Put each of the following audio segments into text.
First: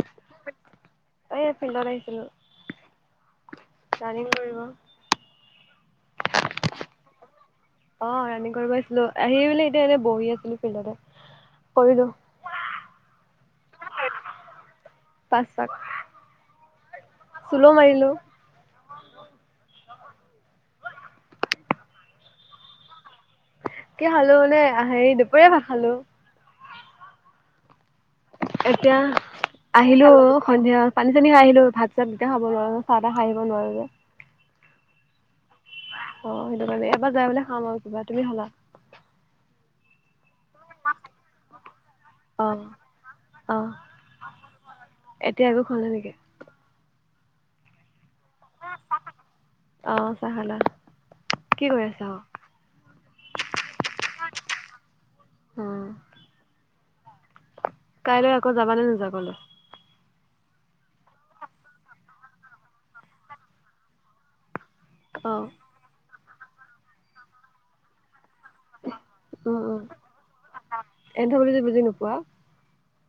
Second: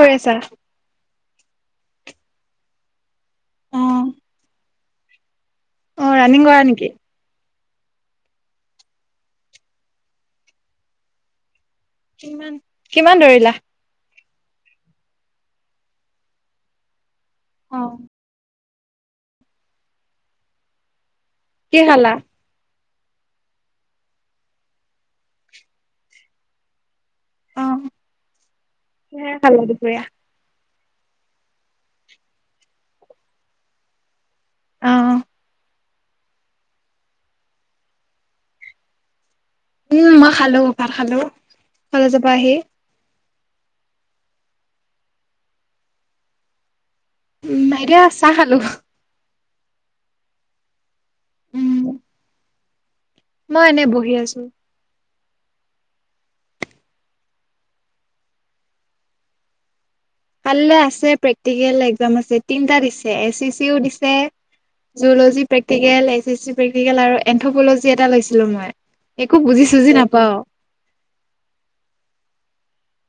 কি কৰি আছা? এ, ফিল্ডত আহিছিলো, ৰানিং কৰিব। অ', ৰানিং কৰা নেকি? অ', ৰাণিং কৰিব আহিছিলোঁ। আহি মানে এতিয়া এনেই বহি আছিলোঁ ফিল্ডতে। কৰিলো কিমান, কিমান দৌৰিলা? পাঁচবাৰ। [unintelligible] মাৰিলোঁ। কি খালা? কি খালো মানে, হেৰি দুপৰীয়া ভাত খালো। অ', এতিয়া, কিহেৰে খালা দুপৰীয়া? আহিলো সন্ধিয়া। পানী- চানী খাই আহিলো। ভাত- চাত এতিয়া খাব নোৱাৰোঁ। চাহ- তাহ খাই আহিব নোৱাৰো যে। অ অ', সেইটো কাৰণে, এইবাৰ যায় ফালে খাম আৰু কিবা। তুমি খালা? উম, মই খালো, ভাত খালো। কলেজৰ পৰা অ, আহি। অ ল, এতিয়া একো খোৱা নাই নেকি? [unintelligible] চাহ খালো। অ, চাহ খালা। কি উম কৰি আছা? মই এনেই বহি আছো। অ' কাইলৈ আকৌ যাবা নে নোযোৱা কলেজ? কাইলে আছে, প্ৰেক্টিকেল এক্জাম আছে, তিনিটা দিছে, এ চি চিও দিছে যুল'জি অ' practical, S S C practical আৰু এন্থ'পলজি এটা লৈছিলো মই একো উম উম বুজি-চুজি নাপাও। এন্থ'পলজি বুজি নোপোৱা?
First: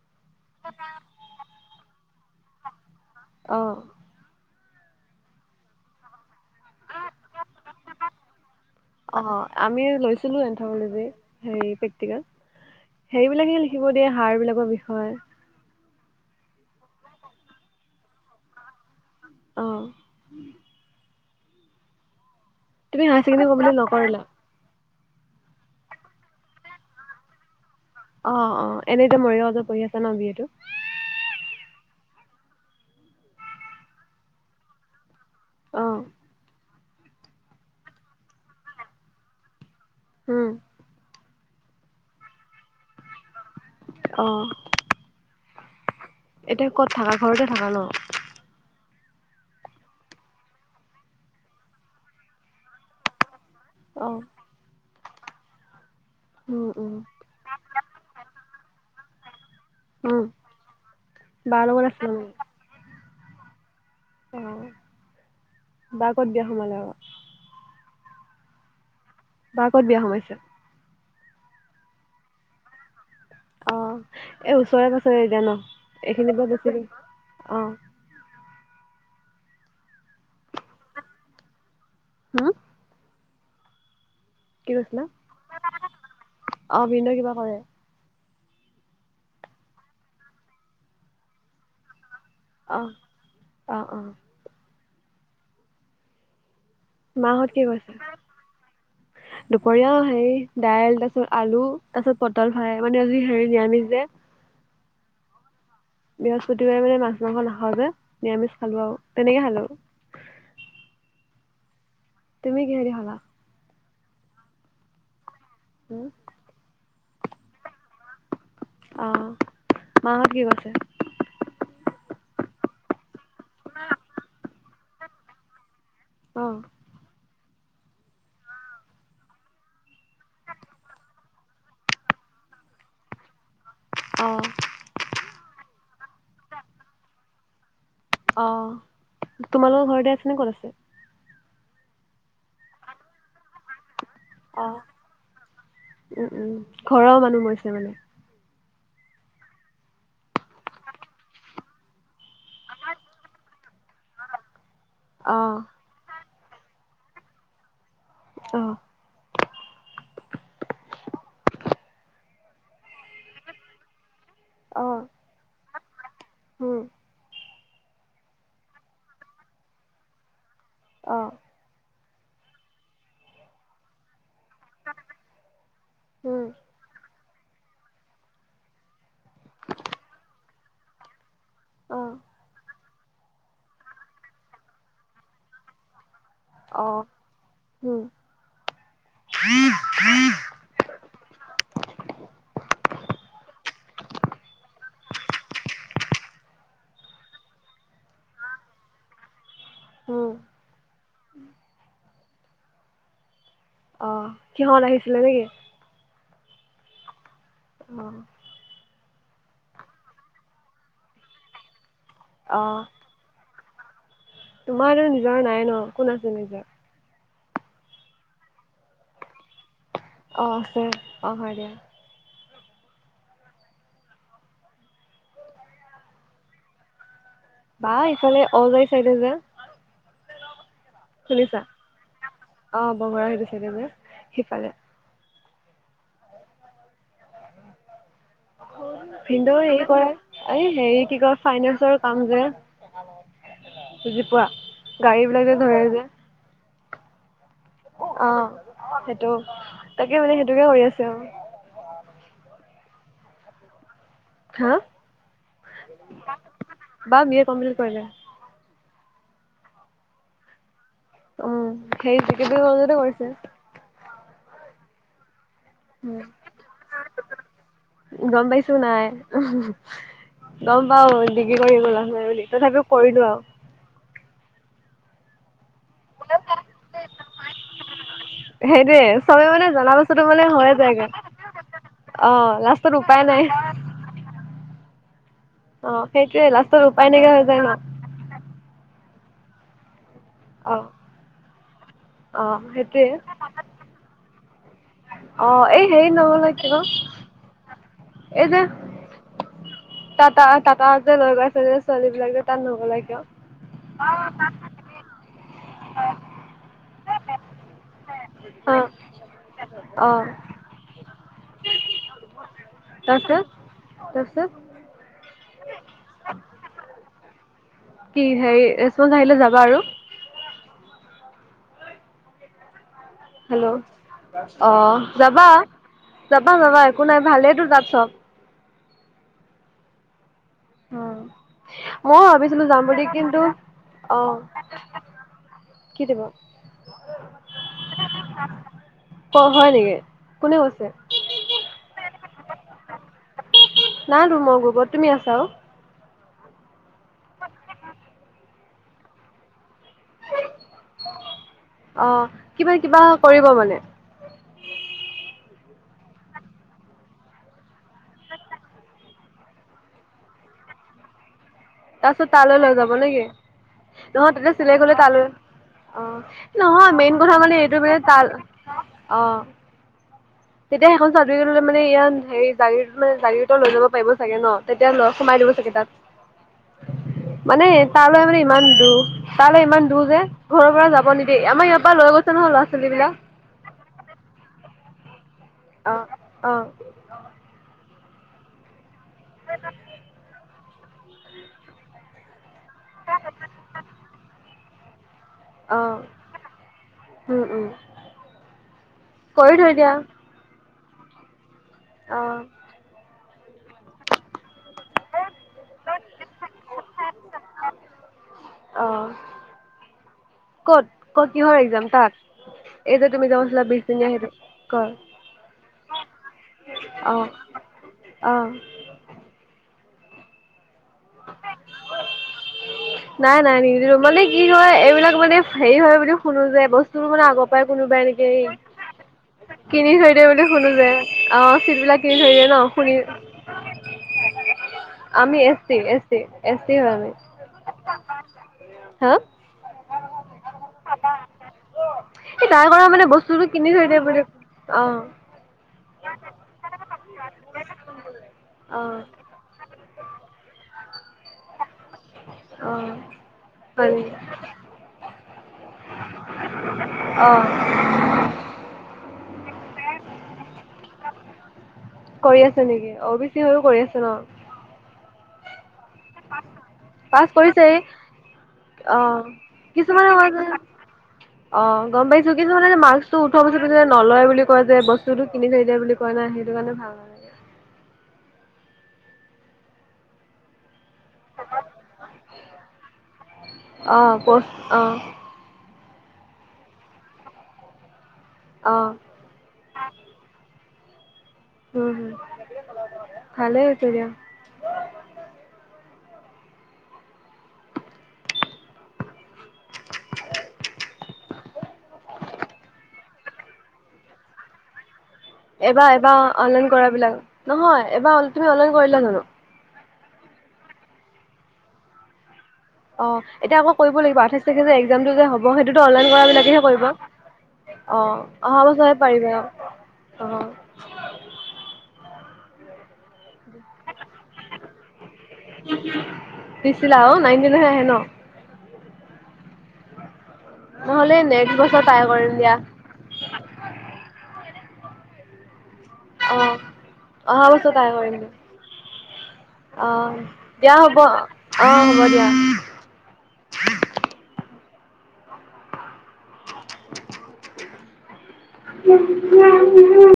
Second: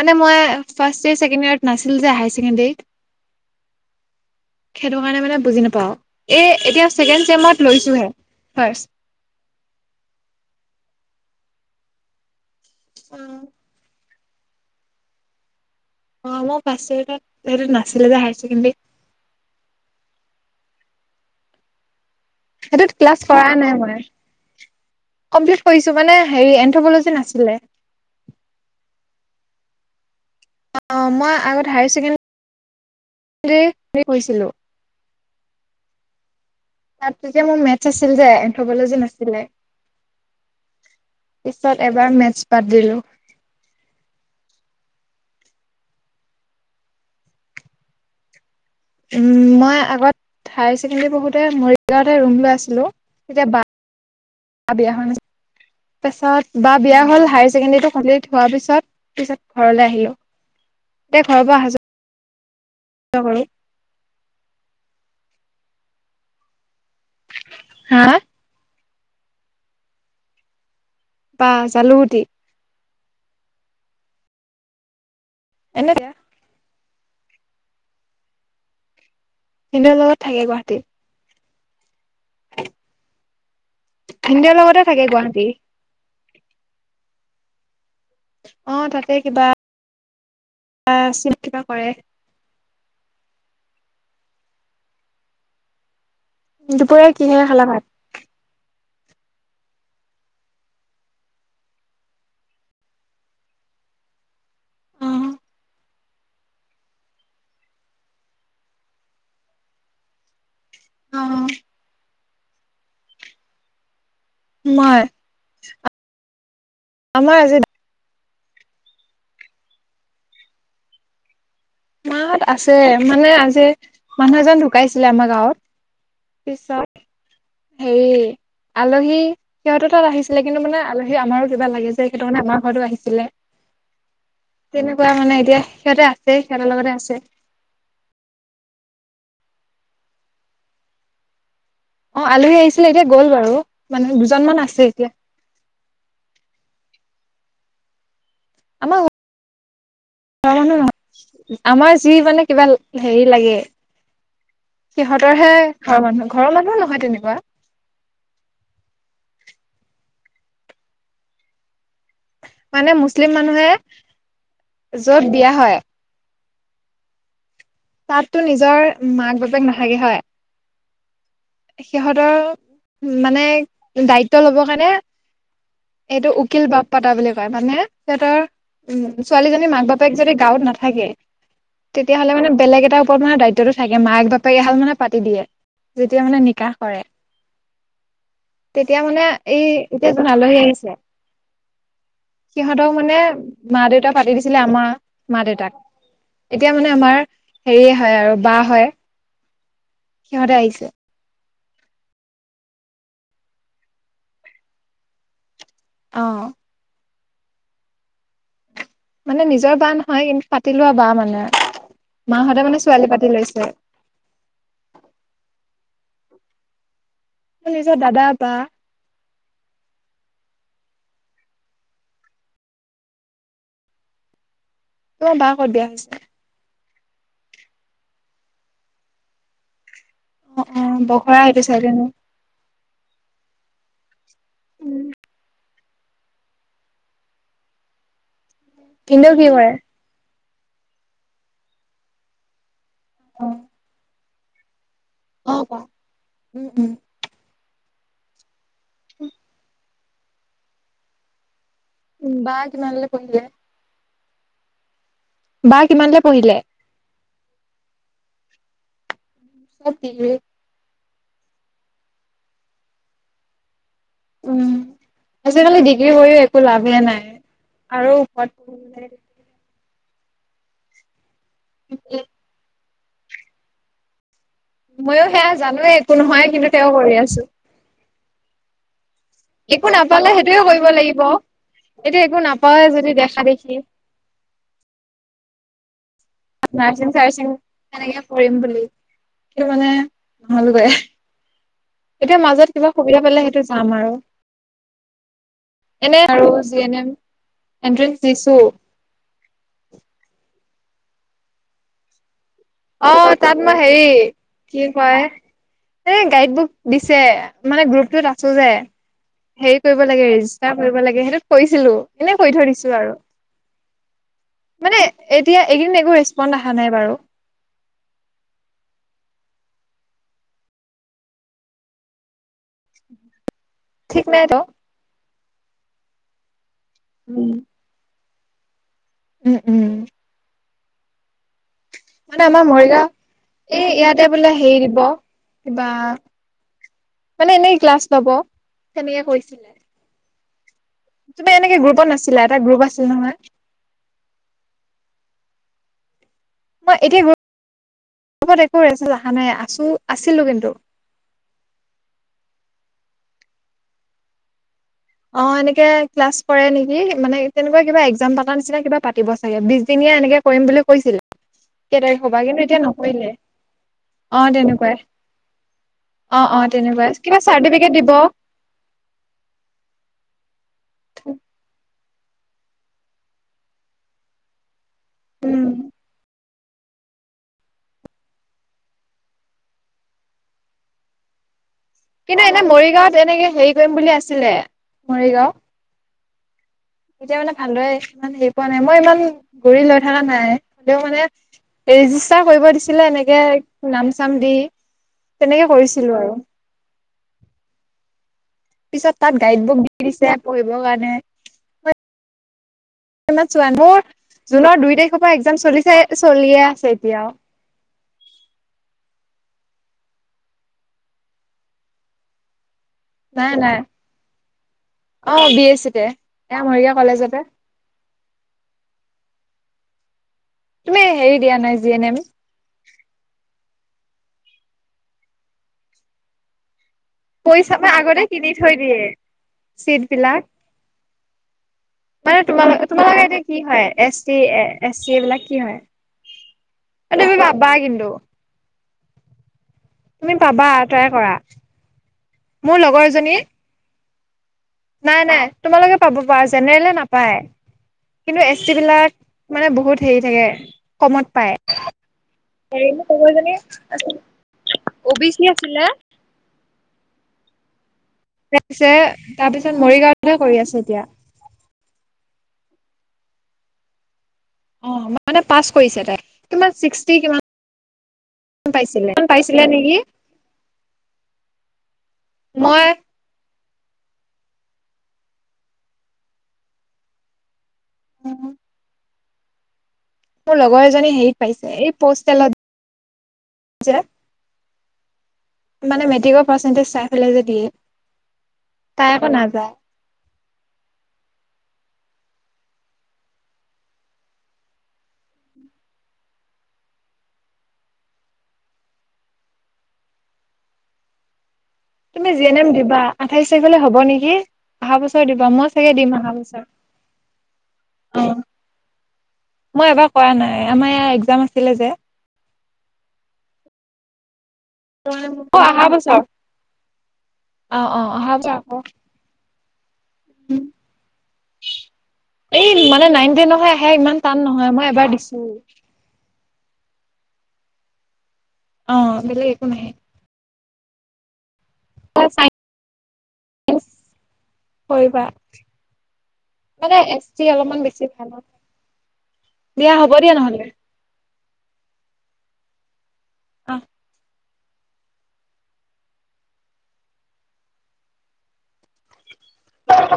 মানে মই ফাৰ্ষ্ট ইয়েৰ, ছেকেণ্ড ইয়েৰত নাছিল যে হায়াৰ ছেকেণ্ডেৰীত। অ সেইটো কাৰণে মানে বুজি নাপাওঁ। এই এতিয়া ছেকেণ্ড চেমত লৈছোহে ফ্ৰাষ্ট। অ, আমিও লৈছিলো এন্থ'পলজি হে প্ৰেক্টিকেল হেৰিবিলাকে লিখিব দিয়ে হাড় বিলাকৰ বিষয়ে। অ, মোৰ [unintelligible] সেইটো নাছিলে যে হায়াৰ ছেকেণ্ডেৰীত। অ'। সেইটোত তুমি ক্লাছ হায়াৰ ছেকেণ্ডেৰী কৰাই নাই কমপ্লিট মই। নকৰিলা কমপ্লিট কৰিছো মানে, হেৰি এন্থ'পলজি নাছিলে। অ, অ, এনেতো মৰিগাঁৱতে পঢ়ি আছা ন বি এ টো? অ, মই আগত হায়াৰ চেকেণ্ডেৰী হেৰী পঢ়িছিলো। অঁ। তাত যেতিয়া মোৰ মেথছ আছিল যে এন্থ'পলজী নাছিলে। হম। পিছত এবাৰ মেটছ বাদ দিলোঁ। অ। এতিয়া ক'ত থাকা? ঘৰতে থাকা ন? উম, মই আগত হায়াৰ ছেকেণ্ডৰী পঢ়োঁতে মৰিগাঁৱতে ৰুম লৈ আছিলো, তেতিয়া অ। বা বিয়া হোৱা নাছিল, পাছত উম বা উম বিয়া হ'ল হায়াৰ ছেকেণ্ডাৰীটো কমপ্লিট হোৱাৰ পিছত পিছত ঘৰলৈ আহিলো, উম এতিয়া ঘৰৰ পৰা আহা-যো [unintelligible] [unintelligible] অ, বা ক'ত বিয়া সোমালে আকৌ? হা! বা ক'ত বিয়া সোমাইছে? বা জালুগুটি। অ, এই ওচৰে-পাজৰে এতিয়া ন, এনে এইখিনি পৰা [unintelligible] ভিনদেউ লগত থাকে গুৱাহাটীত। হম! ভিনদেউ কি লগতে থাকে কৈছিলা গুৱাহাটী। অ, ভিনদেউ কিবা কৰে? অ', তাতে কিবা [unintelligible] কিবা কৰে। অহ, অ', অ। দুপৰীয়া কিহেৰে মাহঁত খালা ভাত? দুপৰীয়াও হেৰি দাইল, তাৰ পিছত আলু, তাৰ পিছত পটল ফ্ৰাই মানে আজি হেৰি নিৰামিষ যে। অ বৃহস্পতিবাৰে মানে মাছ-মাংস নাখাওঁ যে, নিৰামিষ খালো আৰু, তেনেকেই খালো। অ'। তুমি, কিহেদি খালা? মই। [inaudible] আমাৰ আজি অ', মাহত কি কৰিছে? মাহত আছে, মানে আজি মানুহ এজন ঢুকাইছিলে আমাৰ গাঁৱত, অ পিছত হেৰি। আলহী সিহঁতৰ তাত আহিছিলে, কিন্তু মানে আলহী আমাৰো কিবা লাগে যে, সেইতো কাৰণে আমাৰ ঘৰতো আহিছিলে। [inaudible] অ'। তেনেকুৱাই মানে এতিয়া, সিহঁতে আছে সিহঁতৰ লগতেই আছে। অ', তোমালোকৰ ঘৰতে আছে নে ক'ত আছে? অ', আলহী আহিছিলে, এতিয়া গ'ল বাৰু, মানে দুজন অ মান আছে এতিয়া। উম, উম, ঘৰৰ মানুহ মৰিছে মানে। আমাৰ ও ঘৰৰ মানুহ নহয়, আমাৰ যি মানে কিবা হেৰি লাগে। অ সিহঁতৰহে ঘৰৰ মানুহ, ঘৰৰ মানুহো নহয় তেনেকুৱা। অ'। মানে মুছলিম মানুহে, অ য'ত বিয়া হয়। উম তাততো নিজৰ মাক-বাপেক নাথাকে হয়। অ'। সিহঁতৰ মানে দায়িত্ব ল'বৰ কাৰণে, এইটো উম উকিল বাপ পাতা বুলি কয়, মানে সিহঁতৰ, উম, ছোৱালীজনীৰ মাক-বাপেক যদি গাঁৱত নাথাকে, অ তেতিয়াহলে মানে বেলেগ এটা ওপৰত মানে দায়িত্বটো থাকে, মাক-বাপেক এহাল মানে পাতি দিয়ে। যেতিয়া মানে নিক নিকাহ অ কৰে, উম তেতিয়া মানে এই, এতিয়া যোন আলহী আহিছে। [inaudible] সিহঁতক মানে মা-দেউতাক পাতি দিছিলে, আমাৰ মা-দেউতাক। এতিয়া মানে আমাৰ হেৰিয়ে হয়, আৰু, বা হয়, উম সিহঁতে আহিছে। [inaudible] অ', সিহঁত আহিছিলে নেকি? অ'। অ'। মানে নিজৰ বা নহয়, কিন্তু পাতি লোৱা বা মানে, মাহতে মানে ছোৱালী পাতি লৈছে। তোমাৰো নিজৰ নাই ন, কোন আছে নিজৰ? মোৰ, নিজৰ দাদা, বা। অ', আছে, অ', হয় দিয়া। তোমাৰ বা ক'ত বিয়া হৈছে? বা ইফালে অজাই চাইদে যে। অ', অ', বখৰা এইতো চাইডে ন। অ', বখৰা সেইতো চাইডে যে, সিফালে। ভিনদেউ হেৰি কৰে, এই হেৰি কি কয়? ফাইনেন্সৰ কাম যে। অ বুজি পোৱা, গাড়ী বিলাগ যে ধৰে যে। উম, উম। অ', সেইটো, তাকে মানে সেইটোকে কৰি আছো। উম বা কিমানলে পঢ়িলে। হা বা কিমানলে পঢ়িলে বা বি এ কম্প্লেত কৰিলে। হাপিকে। উ হেৰি [inaudible] কলেজতে কৰিছে। উম আজিকালি ডিগ্ৰী কৰিও একো লাভেই নাই আৰু গম ওপ। পাইছোঁ [inaudible] গম পাও ডিগ্ৰী কৰি একো লাভ লাগে নাই বুলি তথাপিও কৰিলো আৰু। ময়ো সেয়া জানোৱে একো নহয় কিন্তু তেওঁ কৰি আছো। হেটোৱে। চবে মানে একো জনা বস্তুো নাপালে মানে সেইটোয়ে হয়ে কৰিব যায়গে লাগিব এতিয়া অ একো নাপাওৱে লাষ্টত যদি উপায় দেখা নাই। দেখি অ সেইটোয়ে লা। নাৰ্ছিং চাৰছিং তেনেকে কৰিম বুলি কিন্তু মানে। অ নহলগৈ এতিয়া অ মাজত কিবা সেইটোয়ে সুবিধা পালে সেইটো যাম আৰু। অ এই হেৰি এনে আৰু নগলা কিয় যি এন এম এণ্ট্ৰেন্স এই দিছো। যে টাটা টাটা টাটা যে লৈ গইছে যে ছোৱালী বিলাক যে তাত ন। অ তাত মই হেৰি কি কয় এ গাডীত বুক। দিছে মানে গ্ৰুপটোত আছো যে। অ হেৰি কৰিব অ লাগে ৰেজিষ্টাৰ কৰিব লাগে সেইটোোক কৈছিলো এনে কৈ থৈ দিছো আৰু। তাপিছত। মানে এতিয়া এইকদিন একো ৰেচপন দেখা নাই বাৰু। কি হেৰি এচচ আহিলে যাবা আৰু। হেল্ল' ঠিক নাই ত অ যাবা যাবা যাবা একো নাই উম ভালেইেতো তাত চব। উম উম। অ। ময়ো মানে আমাৰ ভাবিছিলো যাম বুলি মৰিগাঁও কিন্তু এই অ ইয়াতে বোলে হেৰি দিব। কিবা কি দিব মানে এনেই ক্লাছ লব তেনেকে ক কৈচে। হয় নেকি কোনে কৈছে। তুবা এনেকে গ্ৰুপত নাছিলা এটা গ্ৰুপ আছিল নহয়। নাই তো মই গ্ৰুপত তুমি আছা অও। মই এতিয়া গ্ৰু পত একো ৰেছে অহা নাই আছো আছিলো কিন্তু। অ কিবা কিবা কৰিব মানে। অ এনেকে ক্লাছ কৰে নেকি মানে তেনেকুৱা কিবা একজাম পতা নিচিনা কিবা পাতিব চাগে বিছদিনীয়া এনেকে। কৰিম বুলি কৈছিলে। কেই তাৰ পিছত তাৰিখৰ পৰা তালৈ কিন্তু লৈ এতিয়া যাব নেকি। নকৰিলে নহয় অ তাতে চিলেক হলে তেনেকুৱাই তালৈ অ অ অ নহয় তেনেকুৱাই মেইন কথা কিবা মানে এইটো চাৰ্টিফিকেট মানে দিব তাল। অ তেতিয়া সেইখন চাটিপিকেত হলে মানে ইয়াত হেৰি। গাড়ী মে গাড়ীত লৈ যাবাৰিবাগে ন তেতিয়া ল সোমাই দিব উম চাগে তাত। মানে তালৈ মানে ইমান দু। তালৈ ইমান দূৰ যে ঘৰৰ পৰা যাব নিদিয় আমাৰ ইয়া। কিন্তু এনে মৰিগাঁওত এনেকে হেৰি কৰিম বুলি আছিলে মৰিগাঁও। অ অ। তেতিয়া মানে ভালদৰে ইমান হেৰি পোৱা নাই মই ইমান ঘূৰি লৈ থকা নাই দেও মানে। ৰেজিষ্টাৰ কৰিব দিছিলে এনেকে নাম চাম দি তেনেকে অ', কৰিছিলো আৰু। উম উম। পিছত তাত কৰি গাইড থৈ বুক দি দিয়া দিছে পঢ়িবৰ কাৰণে। মই অ', [unintelligible] মোৰ জুনৰ দুই তাৰিখৰ পৰা এক্সাম চলিছে চলিয়ে আছে এতিয়াও। অ', কত কত কিহৰ এক্সাম তাত? এই যে তুমি যে নাই কৈছিলা [unintelligible] নাই নে সেইটো কৰ এ মৰিগাঁও অ', কলেজতে। অ', তুমি হেৰি দিয়া নাই জি এন এম? নাই নাই, নিদো মানে কি হয় এইবিলাক মানে হেৰি হয় বুলি শুনো যে বস্তু তোৰ মানে আগৰ পৰাই পইচা মানে কোনোবাই আগতে নেকি কিনি থৈ দিয়ে কিনি চিট থৈ দিয়ে বিলাক বুলি শুনো যে অ', চিট বিলাক কিনি থৈ মানে দিয়ে ন' তোমাল শুনি তোমালোকে এতিয়া কি হয় এছ টি এ এছ চি আমি এইবিলাক কি এছ চি, হয় এছ চি, এছ চি হয় আমি তুমি পাবা কিন্তু [inaudible] তুমি পাবা ট্ৰাই কৰা এই [unintelligible] মোৰ কৰা মানে লগৰজনীয়ে বস্তুটো কিনি থৈ দিয়ে বুলি অ', নাই - নাই, তোমালোকে পাব পাৰা জেনেৰেলে নাপায় কিন্তু এছ চি অ'। বিলাক মানে বহুত হেৰি থাকে কমত পায় অ হেৰি মোৰ লগৰজনী, হয় নেকি অ' বি চি আছিলে অ', তাৰ পিছে তাৰ পিছত মৰিগাঁৱতহে কৰি আছে এতিয়া কৰি আছে নেকি, অ' বি চি হৈও কৰি আছে ন? অ মানে পাছ কৰিছে তাই কিমান ছিক্সটি কিমান পিছে পাইছিলে, পাইছিলে নেকি কয় যে অ', গম পাইছোঁ কিন্তু মানে [unintelligible] মই মাৰ্ক্স টো উঠোৱা পিছতো যে নলয় বুলি কয় যে, বস্তুটো কিনি থৈ দিয়ে বুলি কয় নাই সেইটো কাৰণে ভাল হয় উম, মোৰ লগৰ এজনী হেৰিত পাইছে এই পষ্টেলত অ যে পষ্ট অ মানে মেট্ৰিকৰ পাৰ্চেন্টেজ চাই পেলাই যে দিয়ে অ', তাই আকৌ নাযায়। হুম, হুম, ভালে হৈছে দিয়া কিন্তু জি এন এম দিবা আঠাইশ তাৰিখলৈ হ'ব নিকি? অহা বছৰ দিবা এবাৰ এবাৰ অনলাইন কৰা বিলাক নহয় অ এবাৰ তুমি অনলাইন কৰিলা জানো? মই এবাৰ কৰা নাই আমাৰ ইয়াৰ এক্সাম আছিলে যে অ', এতিয়া আকৌ কৰিব লাগিব আঠাইশ তাৰিখে যে এক্সামটো যে হব অ অহা সেইটোতো অনলাইন বছৰ কৰা বিলাকে হে কৰিব অ', অহা বছৰ হে পাৰিবে অ', অ', এই মানে নাইন টেনৰ হে আহে ইমান টান নহয় মই এবাৰ দিছো দিছিলা অ', নাইন টেনৰহে আহে ন? অ', বেলেগ একো নাহে। নহলে নেট বছৰ টাই কৰিম দিয়া কৰিবা। অ', মানে এচ অহা টি বছৰ অলপমান ট্ৰাই বেছি কৰিম দিয়া ভাল হয়, দিয়া হ'ব দিয়া নহ'লে অ', অ', হ'ব দিয়া। অ', [unintelligible]